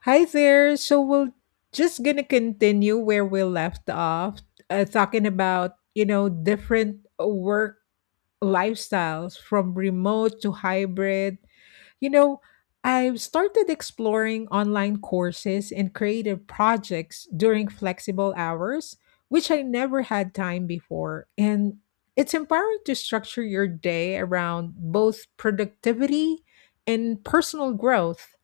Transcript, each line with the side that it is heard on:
left: Hi there. So we're just gonna continue where we left off, talking about different work lifestyles from remote to hybrid you know, I've started exploring online courses and creative projects during flexible hours, which I never had time before. And it's empowering to structure your day around both productivity and personal growth.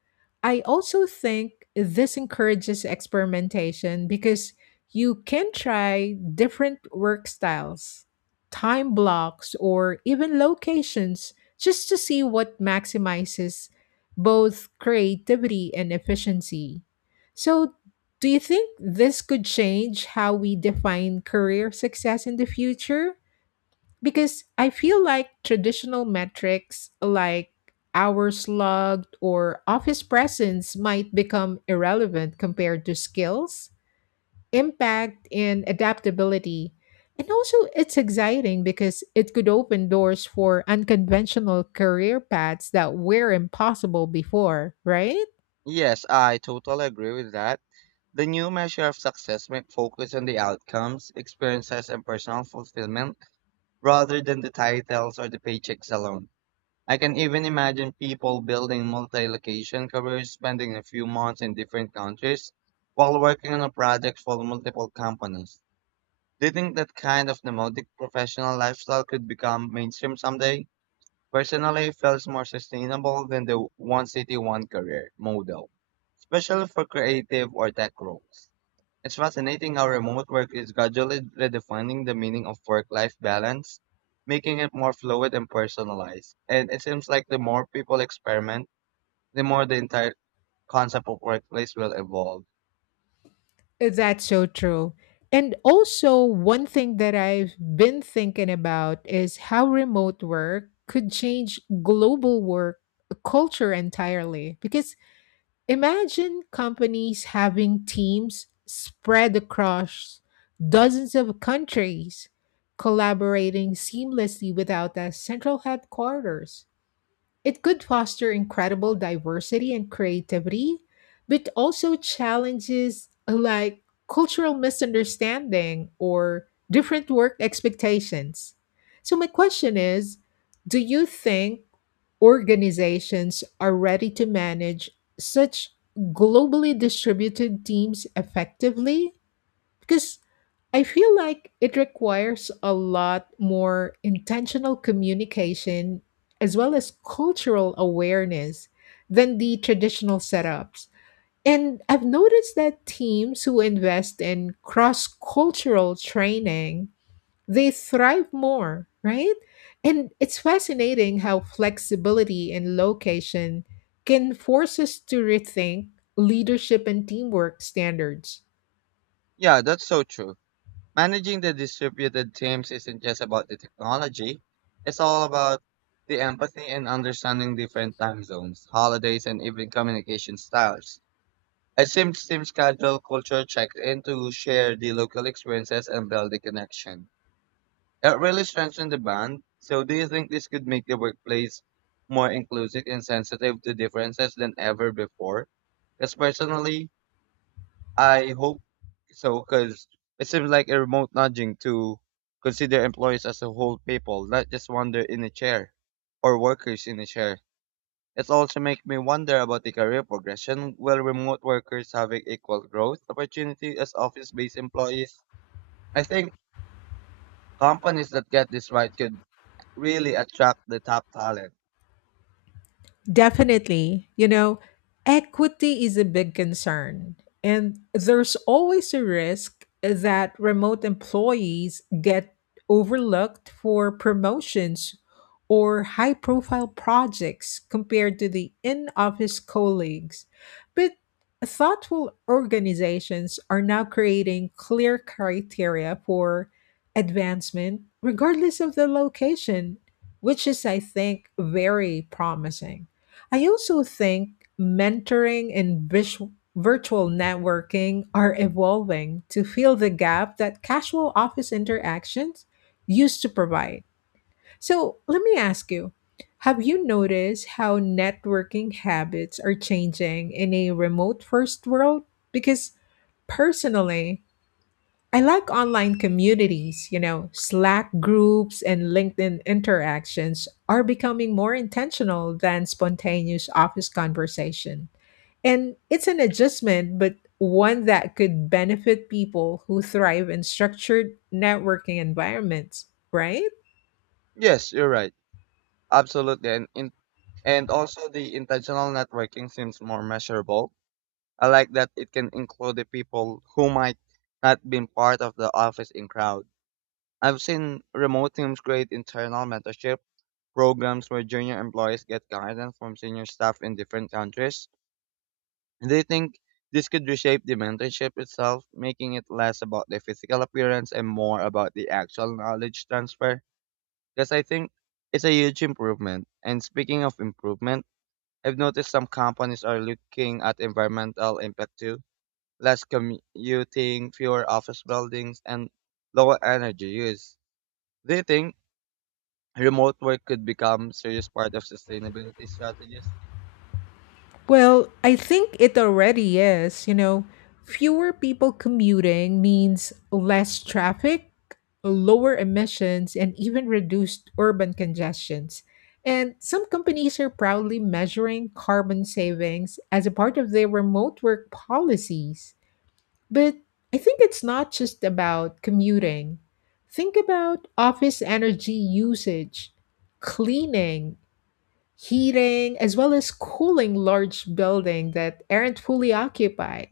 left: I also think this encourages experimentation because you can try different work styles, time blocks, or even locations just to see what maximizes both creativity and efficiency. So, do you think this could change how we define career success in the future? Because I feel like traditional metrics like hours logged or office presence might become irrelevant compared to skills impact and adaptability. And also, it's exciting because it could open doors for unconventional career paths that were impossible before, right?
right: Yes, I totally agree with that. The new measure of success might focus on the outcomes, experiences, and personal fulfillment rather than the titles or the paychecks alone. I can even imagine people building multi location careers, spending a few months in different countries while working on a project for multiple companies. Do you think that kind of nomadic professional lifestyle could become mainstream someday? Personally, it feels more sustainable than the one city, one career model, especially for creative or tech roles. It's fascinating how remote work is gradually redefining the meaning of work life balance, making it more fluid and personalized. And it seems like the more people experiment, the more the entire concept of workplace will evolve.
left: That's so true. And also, one thing that I've been thinking about is how remote work could change global work culture entirely because imagine companies having teams spread across dozens of countries, collaborating seamlessly without a central headquarters. It could foster incredible diversity and creativity, but also challenges like cultural misunderstanding or different work expectations. So, my question is, do you think organizations are ready to manage such globally distributed teams effectively? Because I feel like it requires a lot more intentional communication as well as cultural awareness than the traditional setups. And I've noticed that teams who invest in cross cultural training, they thrive more, right? And it's fascinating how flexibility and location can force us to rethink leadership and teamwork standards.
right: Yeah, that's so true. Managing the distributed teams isn't just about the technology. It's all about the empathy and understanding different time zones, holidays, and even communication styles. A Sims team schedule, culture checks in to share the local experiences and build the connection. It really strengthens the bond. So, do you think this could make the workplace more inclusive and sensitive to differences than ever before? Because personally, I hope so because it seems like a remote nudging to consider employees as a whole people, not just wonder in a chair or workers in a chair. It also makes me wonder about the career progression. Will remote workers have equal growth opportunity as office-based employees? I think companies that get this right could really attract the top talent.
left: Definitely. You know, equity is a big concern, and there's always a risk that remote employees get overlooked for promotions or high profile projects compared to the in office colleagues. But thoughtful organizations are now creating clear criteria for advancement, regardless of the location, which is, I think, very promising. I also think mentoring and visu virtual networking are evolving to fill the gap that casual office interactions used to provide. So, let me ask you, have you noticed how networking habits are changing in a remote first world? Because personally, I like online communities, you know, Slack groups and LinkedIn interactions are becoming more intentional than spontaneous office conversation. And it's an adjustment, but one that could benefit people who thrive in structured networking environments, right?
right: Yes, you're right. Absolutely. And also, the intentional networking seems more measurable. I like that it can include the people who might not been part of the office in crowd. I've seen remote teams create internal mentorship programs where junior employees get guidance from senior staff in different countries. They think this could reshape the mentorship itself, making it less about the physical appearance and more about the actual knowledge transfer. Because I think it's a huge improvement. And speaking of improvement, I've noticed some companies are looking at environmental impact too: less commuting, fewer office buildings, and lower energy use. Do you think remote work could become serious part of sustainability strategies?
left: Well, I think it already is. You know, fewer people commuting means less traffic, lower emissions, and even reduced urban congestions. And some companies are proudly measuring carbon savings as a part of their remote work policies. But I think it's not just about commuting. Think about office energy usage, cleaning, heating as well as cooling large buildings that aren't fully occupied.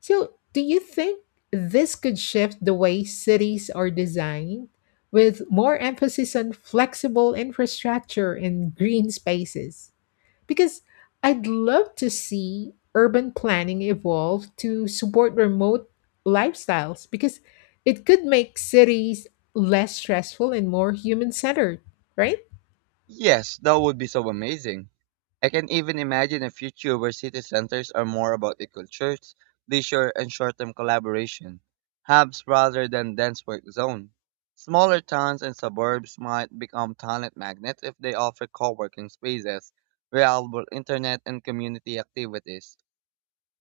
left: So, do you think this could shift the way cities are designed with more emphasis on flexible infrastructure and green spaces? Because I'd love to see urban planning evolve to support remote lifestyles because it could make cities less stressful and more human centered, right?
right: Yes, that would be so amazing. I can even imagine a future where city centers are more about equal church, leisure, and short-term collaboration hubs rather than dense work zone. Smaller towns and suburbs might become talent magnets if they offer co-working spaces, reliable internet, and community activities.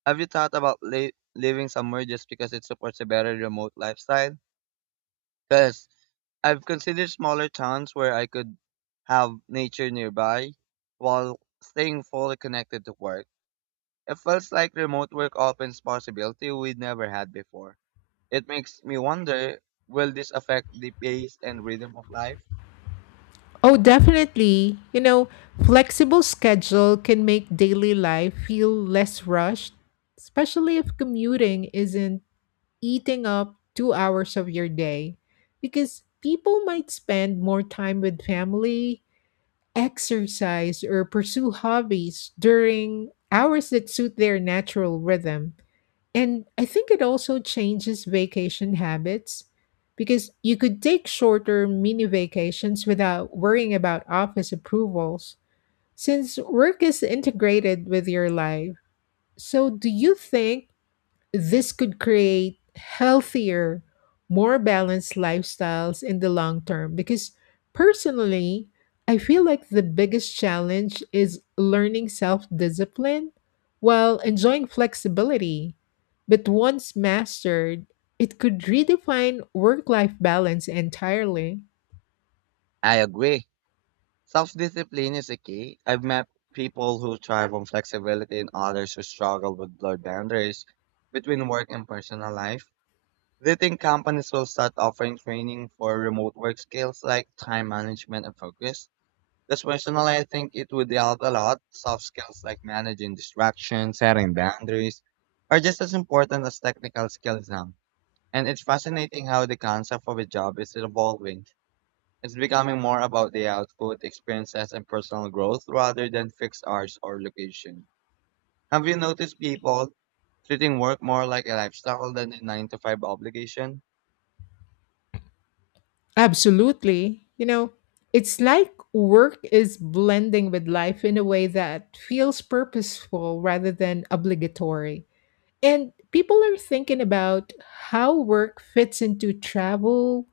right: Have you thought about living somewhere just because it supports a better remote lifestyle? Because I've considered smaller towns where I could have nature nearby while staying fully connected to work. It feels like remote work opens possibility we never had before. It makes me wonder, will this affect the pace and rhythm of life?
left: Oh, definitely. You know, flexible schedule can make daily life feel less rushed, especially if commuting isn't eating up 2 hours of your day because people might spend more time with family, exercise, or pursue hobbies during hours that suit their natural rhythm. And I think it also changes vacation habits because you could take shorter mini vacations without worrying about office approvals since work is integrated with your life. So, do you think this could create healthier, more balanced lifestyles in the long term? Because personally, I feel like the biggest challenge is learning self discipline while enjoying flexibility. But once mastered, it could redefine work life balance entirely.
right: I agree. Self-discipline is a key. I've met people who thrive on flexibility and others who struggle with blurred boundaries between work and personal life. Do you think companies will start offering training for remote work skills like time management and focus? Because personally, I think it would help a lot. Soft skills like managing distractions, setting boundaries are just as important as technical skills now. And it's fascinating how the concept of a job is evolving. It's becoming more about the output, experiences, and personal growth rather than fixed hours or location. Have you noticed people treating work more like a lifestyle than a 9 to 5 obligation?
left: Absolutely. You know, it's like work is blending with life in a way that feels purposeful rather than obligatory. And people are thinking about how work fits into travel,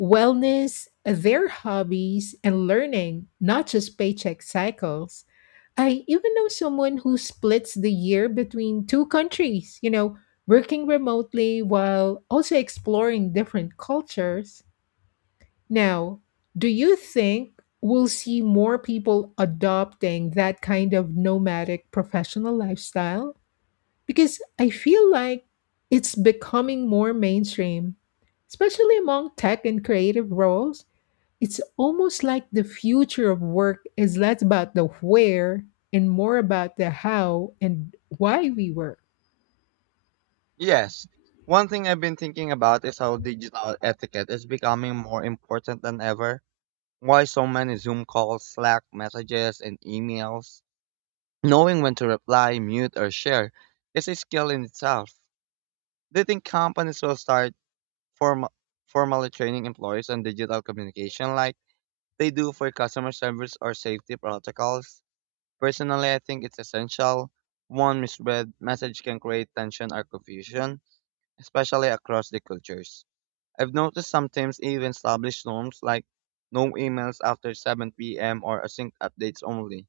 left: wellness, their hobbies, and learning, not just paycheck cycles. I even know someone who splits the year between two countries, you know, working remotely while also exploring different cultures. Now, do you think we'll see more people adopting that kind of nomadic professional lifestyle? Because I feel like it's becoming more mainstream, especially among tech and creative roles. It's almost like the future of work is less about the where and more about the how and why we work.
right: Yes. One thing I've been thinking about is how digital etiquette is becoming more important than ever. Why so many Zoom calls, Slack messages, and emails? Knowing when to reply, mute, or share is a skill in itself. Do you think companies will start form- formally training employees on digital communication like they do for customer service or safety protocols? Personally, I think it's essential. One misread message can create tension or confusion, especially across the cultures. I've noticed sometimes even established norms like no emails after 7 p.m. or async updates only.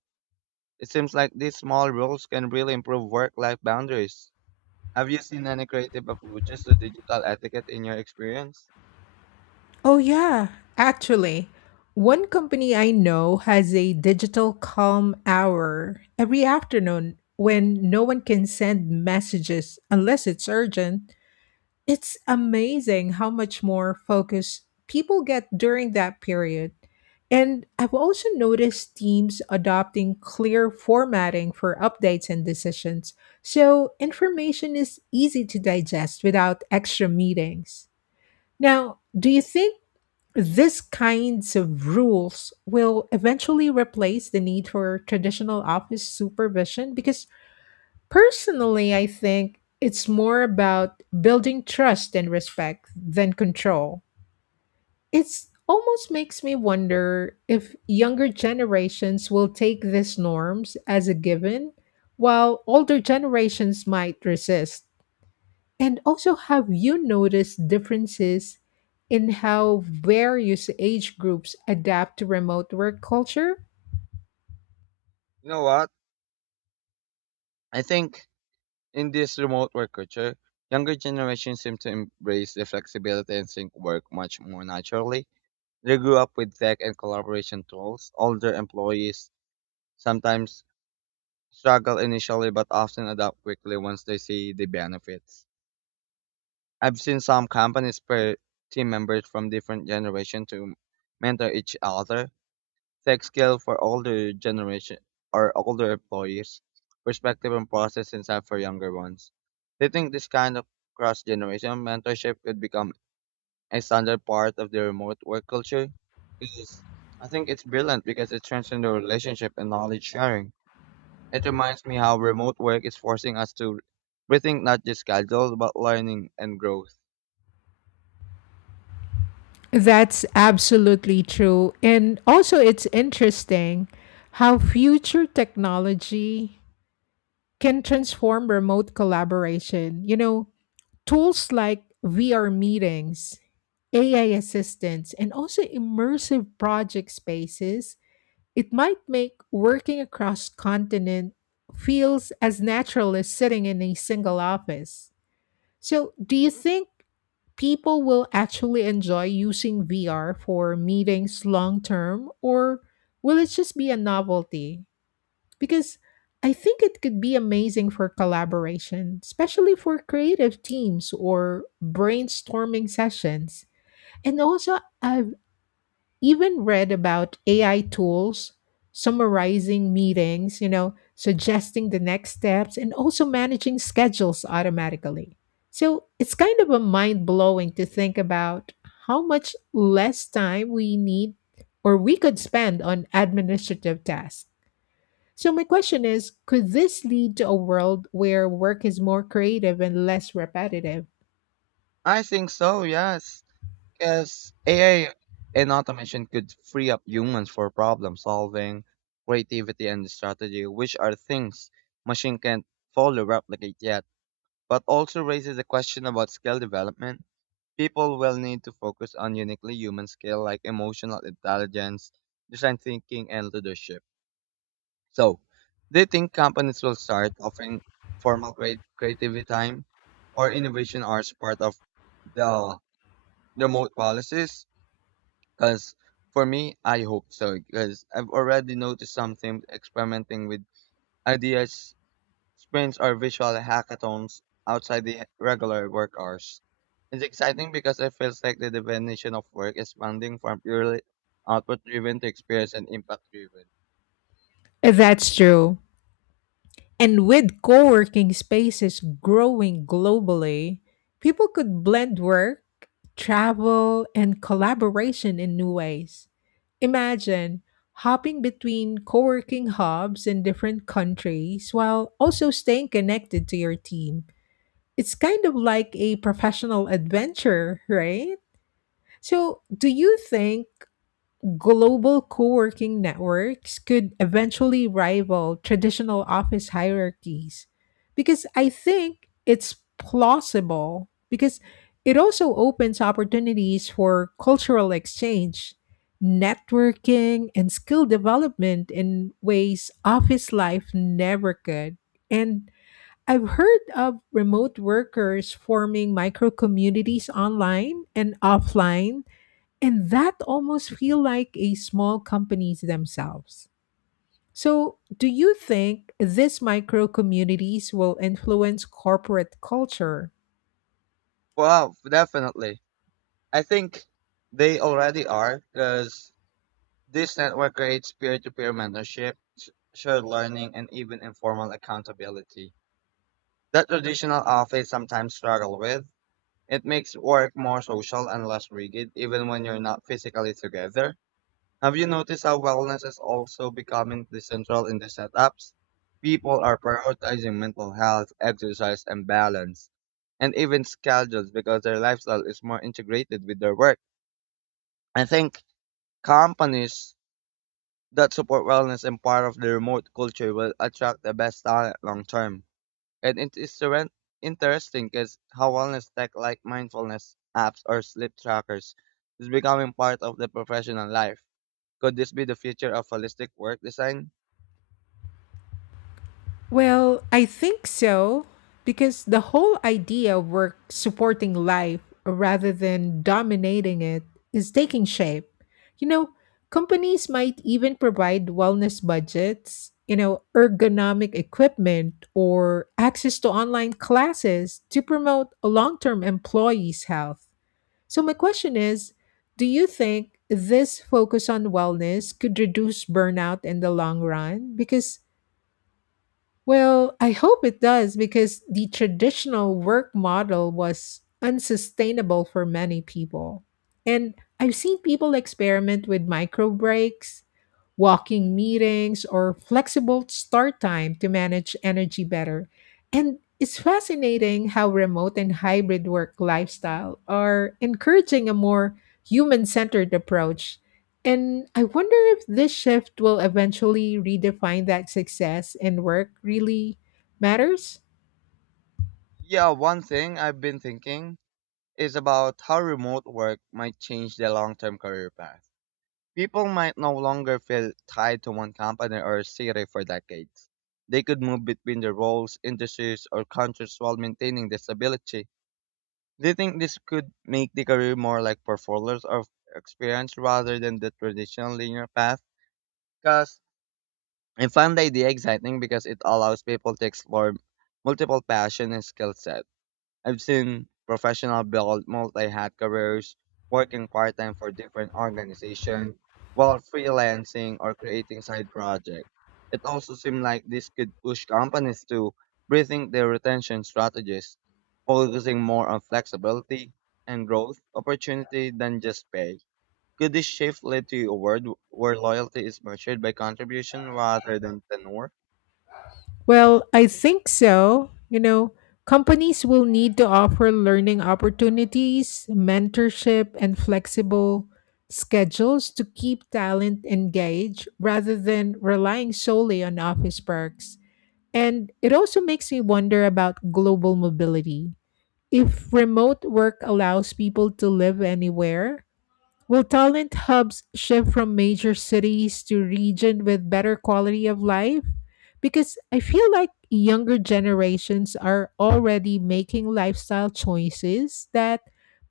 right: It seems like these small rules can really improve work-life boundaries. Have you seen any creative approaches to digital etiquette in your experience?
left: Oh, yeah, actually. One company I know has a digital calm hour every afternoon when no one can send messages unless it's urgent. It's amazing how much more focus people get during that period. And I've also noticed teams adopting clear formatting for updates and decisions, so information is easy to digest without extra meetings. Now, do you think these kinds of rules will eventually replace the need for traditional office supervision? Because personally, I think it's more about building trust and respect than control. It's almost makes me wonder if younger generations will take these norms as a given, while older generations might resist. And also, have you noticed differences in how various age groups adapt to remote work culture?
right: You know what? I think in this remote work culture, younger generations seem to embrace the flexibility and sync work much more naturally. They grew up with tech and collaboration tools. Older employees sometimes struggle initially but often adapt quickly once they see the benefits. I've seen some companies pair team members from different generations to mentor each other. Tech skill for older generation or older employees, perspective and process insight for younger ones. They think this kind of cross generation mentorship could become a standard part of the remote work culture. 'Cause I think it's brilliant because it strengthens the relationship and knowledge sharing. It reminds me how remote work is forcing us to rethink not just schedule but learning and growth.
left: That's absolutely true. And also, it's interesting how future technology can transform remote collaboration. You know, tools like VR meetings, AI assistants, and also immersive project spaces, it might make working across continent feels as natural as sitting in a single office. So, do you think people will actually enjoy using VR for meetings long term, or will it just be a novelty? Because I think it could be amazing for collaboration, especially for creative teams or brainstorming sessions. And also, I've even read about AI tools summarizing meetings, you know, suggesting the next steps and also managing schedules automatically. So it's kind of a mind blowing to think about how much less time we need or we could spend on administrative tasks. So, my question is, could this lead to a world where work is more creative and less repetitive?
right: I think so, yes. Yes, AI and automation could free up humans for problem solving, creativity, and strategy, which are things machine can't fully replicate yet, but also raises a question about skill development. People will need to focus on uniquely human skill like emotional intelligence, design thinking, and leadership. So, do you think companies will start offering formal creativity time or innovation hours part of the remote policies? Because for me, I hope so. Because I've already noticed something experimenting with ideas, sprints, or visual hackathons outside the regular work hours. It's exciting because it feels like the definition of work is expanding from purely output driven to experience and impact driven.
left: That's true. And with co working spaces growing globally, people could blend work, travel, and collaboration in new ways. Imagine hopping between co working hubs in different countries while also staying connected to your team. It's kind of like a professional adventure, right? So, do you think global co working networks could eventually rival traditional office hierarchies? Because I think it's plausible because it also opens opportunities for cultural exchange, networking, and skill development in ways office life never could. And I've heard of remote workers forming micro communities online and offline and that almost feel like a small companies themselves. So, do you think these micro communities will influence corporate culture?
right: Wow, definitely. I think they already are because this network creates peer to peer mentorship, shared learning, and even informal accountability that traditional office sometimes struggle with. It makes work more social and less rigid, even when you're not physically together. Have you noticed how wellness is also becoming the central in the setups? People are prioritizing mental health, exercise, and balance, and even schedules because their lifestyle is more integrated with their work. I think companies that support wellness and part of the remote culture will attract the best talent long term. And it is interesting is how wellness tech like mindfulness apps or sleep trackers is becoming part of the professional life. Could this be the future of holistic work design?
left: Well, I think so because the whole idea of work supporting life rather than dominating it is taking shape. You know, companies might even provide wellness budgets, you know, ergonomic equipment, or access to online classes to promote long term employees' health. So, my question is, do you think this focus on wellness could reduce burnout in the long run? Because well, I hope it does because the traditional work model was unsustainable for many people. And I've seen people experiment with micro breaks, walking meetings, or flexible start time to manage energy better. And it's fascinating how remote and hybrid work lifestyle are encouraging a more human centered approach and I wonder if this shift will eventually redefine that success and work really matters?
right: Yeah, one thing I've been thinking is about how remote work might change the long-term career path. People might no longer feel tied to one company or city for decades. They could move between their roles, industries, or countries while maintaining their stability. Do you think this could make the career more like portfolios of experience rather than the traditional linear path? Because I find the idea exciting because it allows people to explore multiple passion and skill sets. I've seen professional build multi-hat careers, working part-time for different organizations, while freelancing or creating side projects. It also seemed like this could push companies to rethink their retention strategies, focusing more on flexibility and growth opportunity than just pay. Could this shift lead to a world where loyalty is measured by contribution rather than tenure?
left: Well, I think so. You know, companies will need to offer learning opportunities, mentorship, and flexible schedules to keep talent engaged rather than relying solely on office perks. And it also makes me wonder about global mobility. If remote work allows people to live anywhere, will talent hubs shift from major cities to region with better quality of life? Because I feel like younger generations are already making lifestyle choices that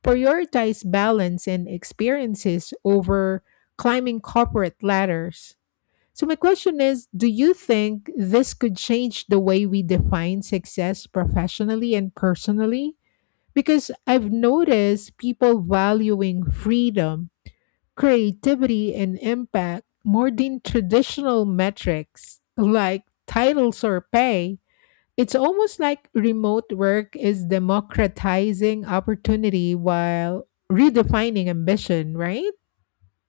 left: prioritize balance and experiences over climbing corporate ladders. So my question is, do you think this could change the way we define success professionally and personally? Because I've noticed people valuing freedom creativity and impact more than traditional metrics like titles or pay. It's almost like remote work is democratizing opportunity while redefining ambition, right?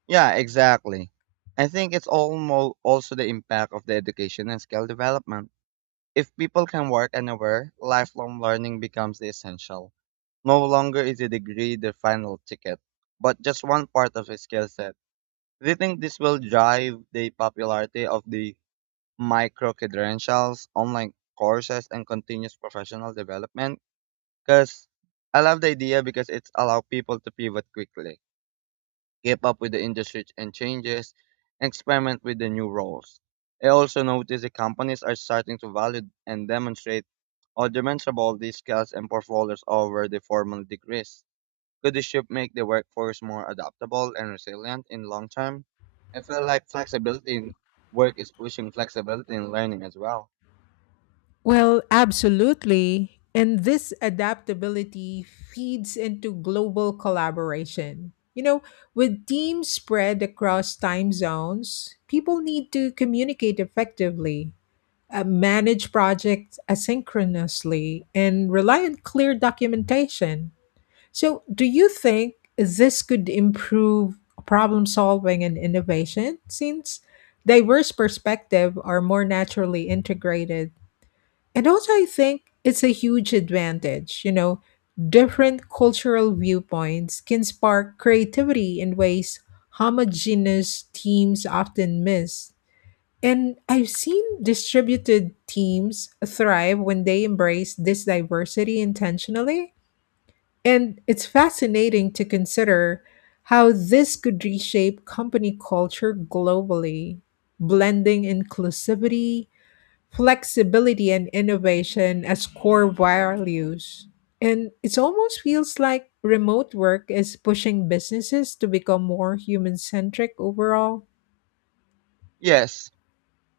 right: Yeah, exactly. I think it's almost also the impact of the education and skill development. If people can work anywhere, lifelong learning becomes essential. No longer is a degree the final ticket, but just one part of a skill set. Do you think this will drive the popularity of the micro credentials, online courses, and continuous professional development? Because I love the idea because it's allow people to pivot quickly, keep up with the industry and changes, and experiment with the new roles. I also noticed the companies are starting to value and demonstrate or demonstrable these skills and portfolios over the formal degrees. Could the shift make the workforce more adaptable and resilient in long term? I feel like flexibility in work is pushing flexibility in learning as well.
left: Well, absolutely. And this adaptability feeds into global collaboration. You know, with teams spread across time zones, people need to communicate effectively, manage projects asynchronously, and rely on clear documentation. So, do you think this could improve problem solving and innovation since diverse perspectives are more naturally integrated? And also, I think it's a huge advantage. You know, different cultural viewpoints can spark creativity in ways homogeneous teams often miss. And I've seen distributed teams thrive when they embrace this diversity intentionally. And it's fascinating to consider how this could reshape company culture globally, blending inclusivity flexibility and innovation as core values. And it almost feels like remote work is pushing businesses to become more human centric overall.
right: Yes,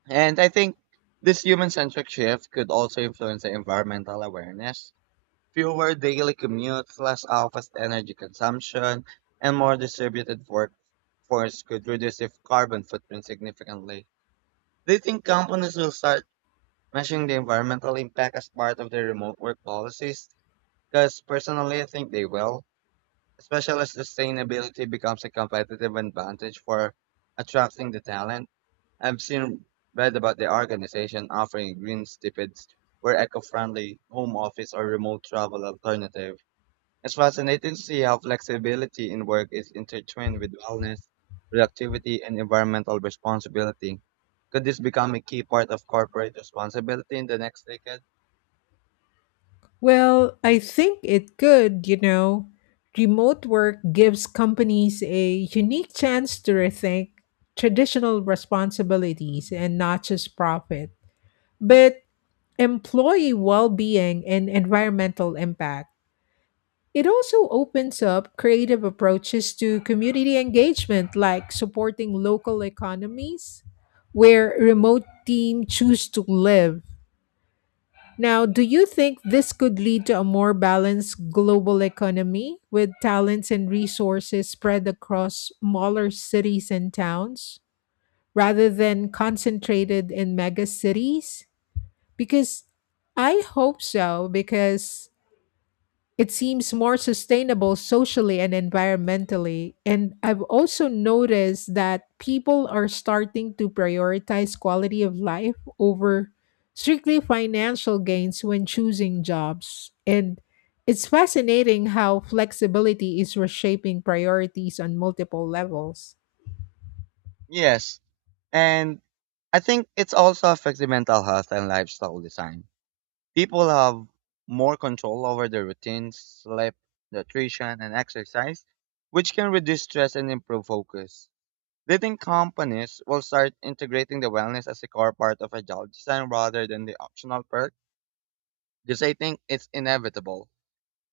right: and I think this human centric shift could also influence the environmental awareness: fewer daily commutes, less office energy consumption, and more distributed workforce could reduce the carbon footprint significantly. Do you think companies will start measuring the environmental impact as part of their remote work policies? Because personally, I think they will, especially as sustainability becomes a competitive advantage for attracting the talent. I've seen read about the organization offering green stipends where eco-friendly home office or remote travel alternative it's fascinating to see how flexibility in work is intertwined with wellness, productivity, and environmental responsibility. Could this become a key part of corporate responsibility in the next decade?
left: Well, I think it could, you know. Remote work gives companies a unique chance to rethink traditional responsibilities and not just profit, but employee well being and environmental impact. It also opens up creative approaches to community engagement, like supporting local economies where remote teams choose to live. Now, do you think this could lead to a more balanced global economy with talents and resources spread across smaller cities and towns rather than concentrated in mega cities? Because I hope so, because it seems more sustainable socially and environmentally. And I've also noticed that people are starting to prioritize quality of life over strictly financial gains when choosing jobs. And it's fascinating how flexibility is reshaping priorities on multiple levels.
right: Yes, and I think it also affects the mental health and lifestyle design. People have more control over their routines, sleep, nutrition, and exercise, which can reduce stress and improve focus. Do you think companies will start integrating the wellness as a core part of a job design rather than the optional perk? Because I think it's inevitable.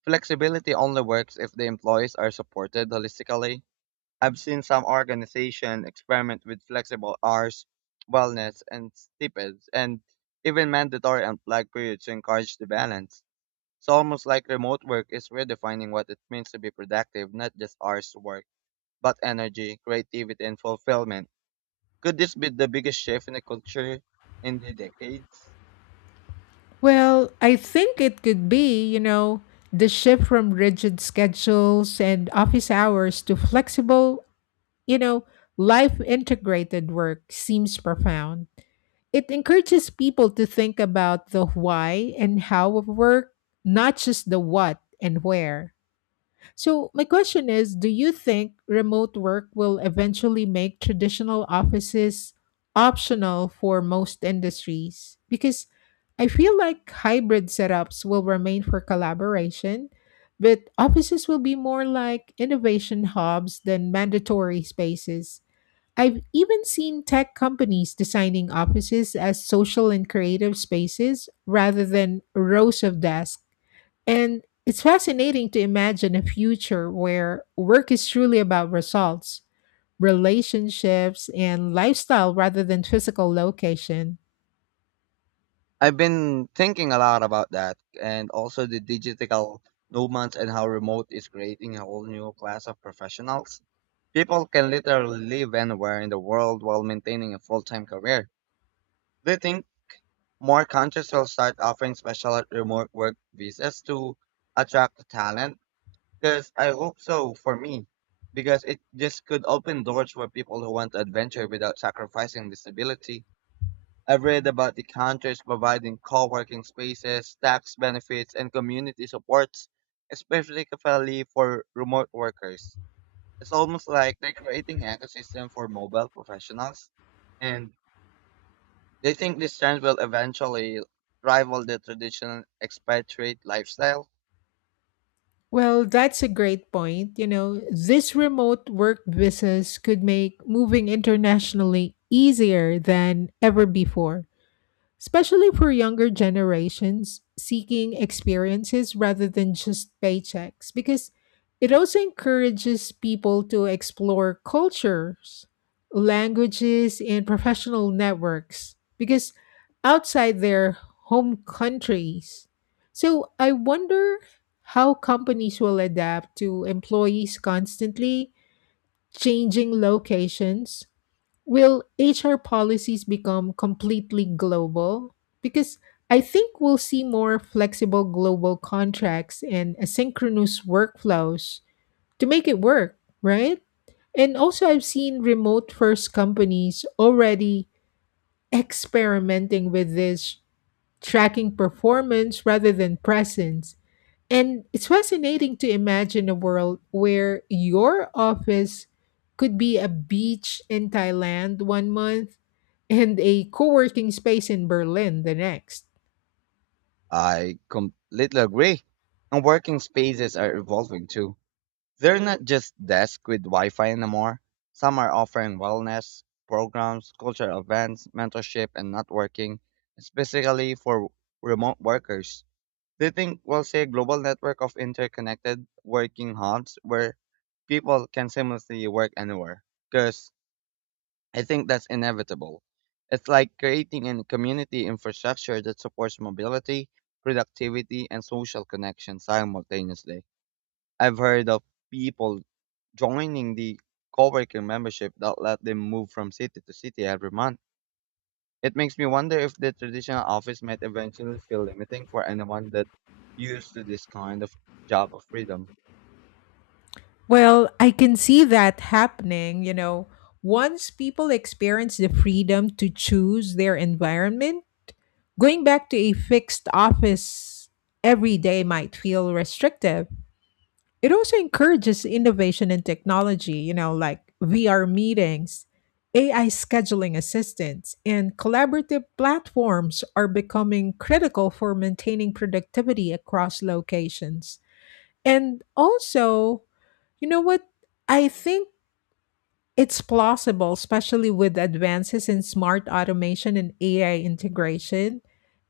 right: Flexibility only works if the employees are supported holistically. I've seen some organizations experiment with flexible hours, wellness, and stipends, and even mandatory unplugged periods to encourage the balance. It's almost like remote work is redefining what it means to be productive, not just hours to work, but energy, creativity, and fulfillment. Could this be the biggest shift in the culture in the decades?
left: Well, I think it could be, you know, the shift from rigid schedules and office hours to flexible, you know, life integrated work seems profound. It encourages people to think about the why and how of work, not just the what and where. So, my question is, do you think remote work will eventually make traditional offices optional for most industries? Because I feel like hybrid setups will remain for collaboration, but offices will be more like innovation hubs than mandatory spaces. I've even seen tech companies designing offices as social and creative spaces rather than rows of desks and it's fascinating to imagine a future where work is truly about results, relationships, and lifestyle rather than physical location.
right: I've been thinking a lot about that and also the digital nomads and how remote is creating a whole new class of professionals. People can literally live anywhere in the world while maintaining a full-time career. Do you think more countries will start offering special remote work visas to attract talent? Because I hope so for me, because it just could open doors for people who want to adventure without sacrificing disability. I've read about the countries providing co-working spaces, tax benefits, and community supports, especially Kefali for remote workers. It's almost like they're creating an ecosystem for mobile professionals, and they think this trend will eventually rival the traditional expatriate lifestyle.
left: Well, that's a great point. You know, this remote work business could make moving internationally easier than ever before, especially for younger generations seeking experiences rather than just paychecks, because it also encourages people to explore cultures, languages, and professional networks, because outside their home countries. So I wonder how companies will adapt to employees constantly changing locations. Will HR policies become completely global? Because I think we'll see more flexible global contracts and asynchronous workflows to make it work, right? And also, I've seen remote first companies already experimenting with this, tracking performance rather than presence. And it's fascinating to imagine a world where your office could be a beach in Thailand 1 month and a co working space in Berlin the next.
right: I completely agree. And working spaces are evolving too. They're not just desks with Wi Fi anymore. Some are offering wellness programs, cultural events, mentorship, and networking, specifically for remote workers. They think we'll see a global network of interconnected working hubs where people can seamlessly work anywhere. Because I think that's inevitable. It's like creating a community infrastructure that supports mobility, productivity, and social connection simultaneously. I've heard of people joining the coworking membership that let them move from city to city every month. It makes me wonder if the traditional office might eventually feel limiting for anyone that used to this kind of job of freedom.
left: Well, I can see that happening, you know. Once people experience the freedom to choose their environment, going back to a fixed office every day might feel restrictive. It also encourages innovation in technology, you know, like VR meetings, AI scheduling assistants, and collaborative platforms are becoming critical for maintaining productivity across locations. And also, you know what? I think it's plausible, especially with advances in smart automation and AI integration.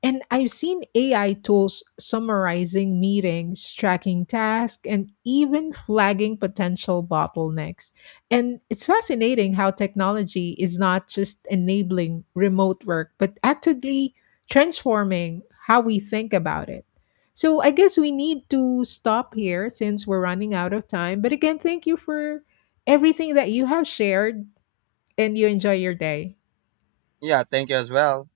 left: And I've seen AI tools summarizing meetings, tracking tasks, and even flagging potential bottlenecks. And it's fascinating how technology is not just enabling remote work, but actively transforming how we think about it. So I guess we need to stop here since we're running out of time. But again, thank you for everything that you have shared and you enjoy your day.
right: Yeah, thank you as well.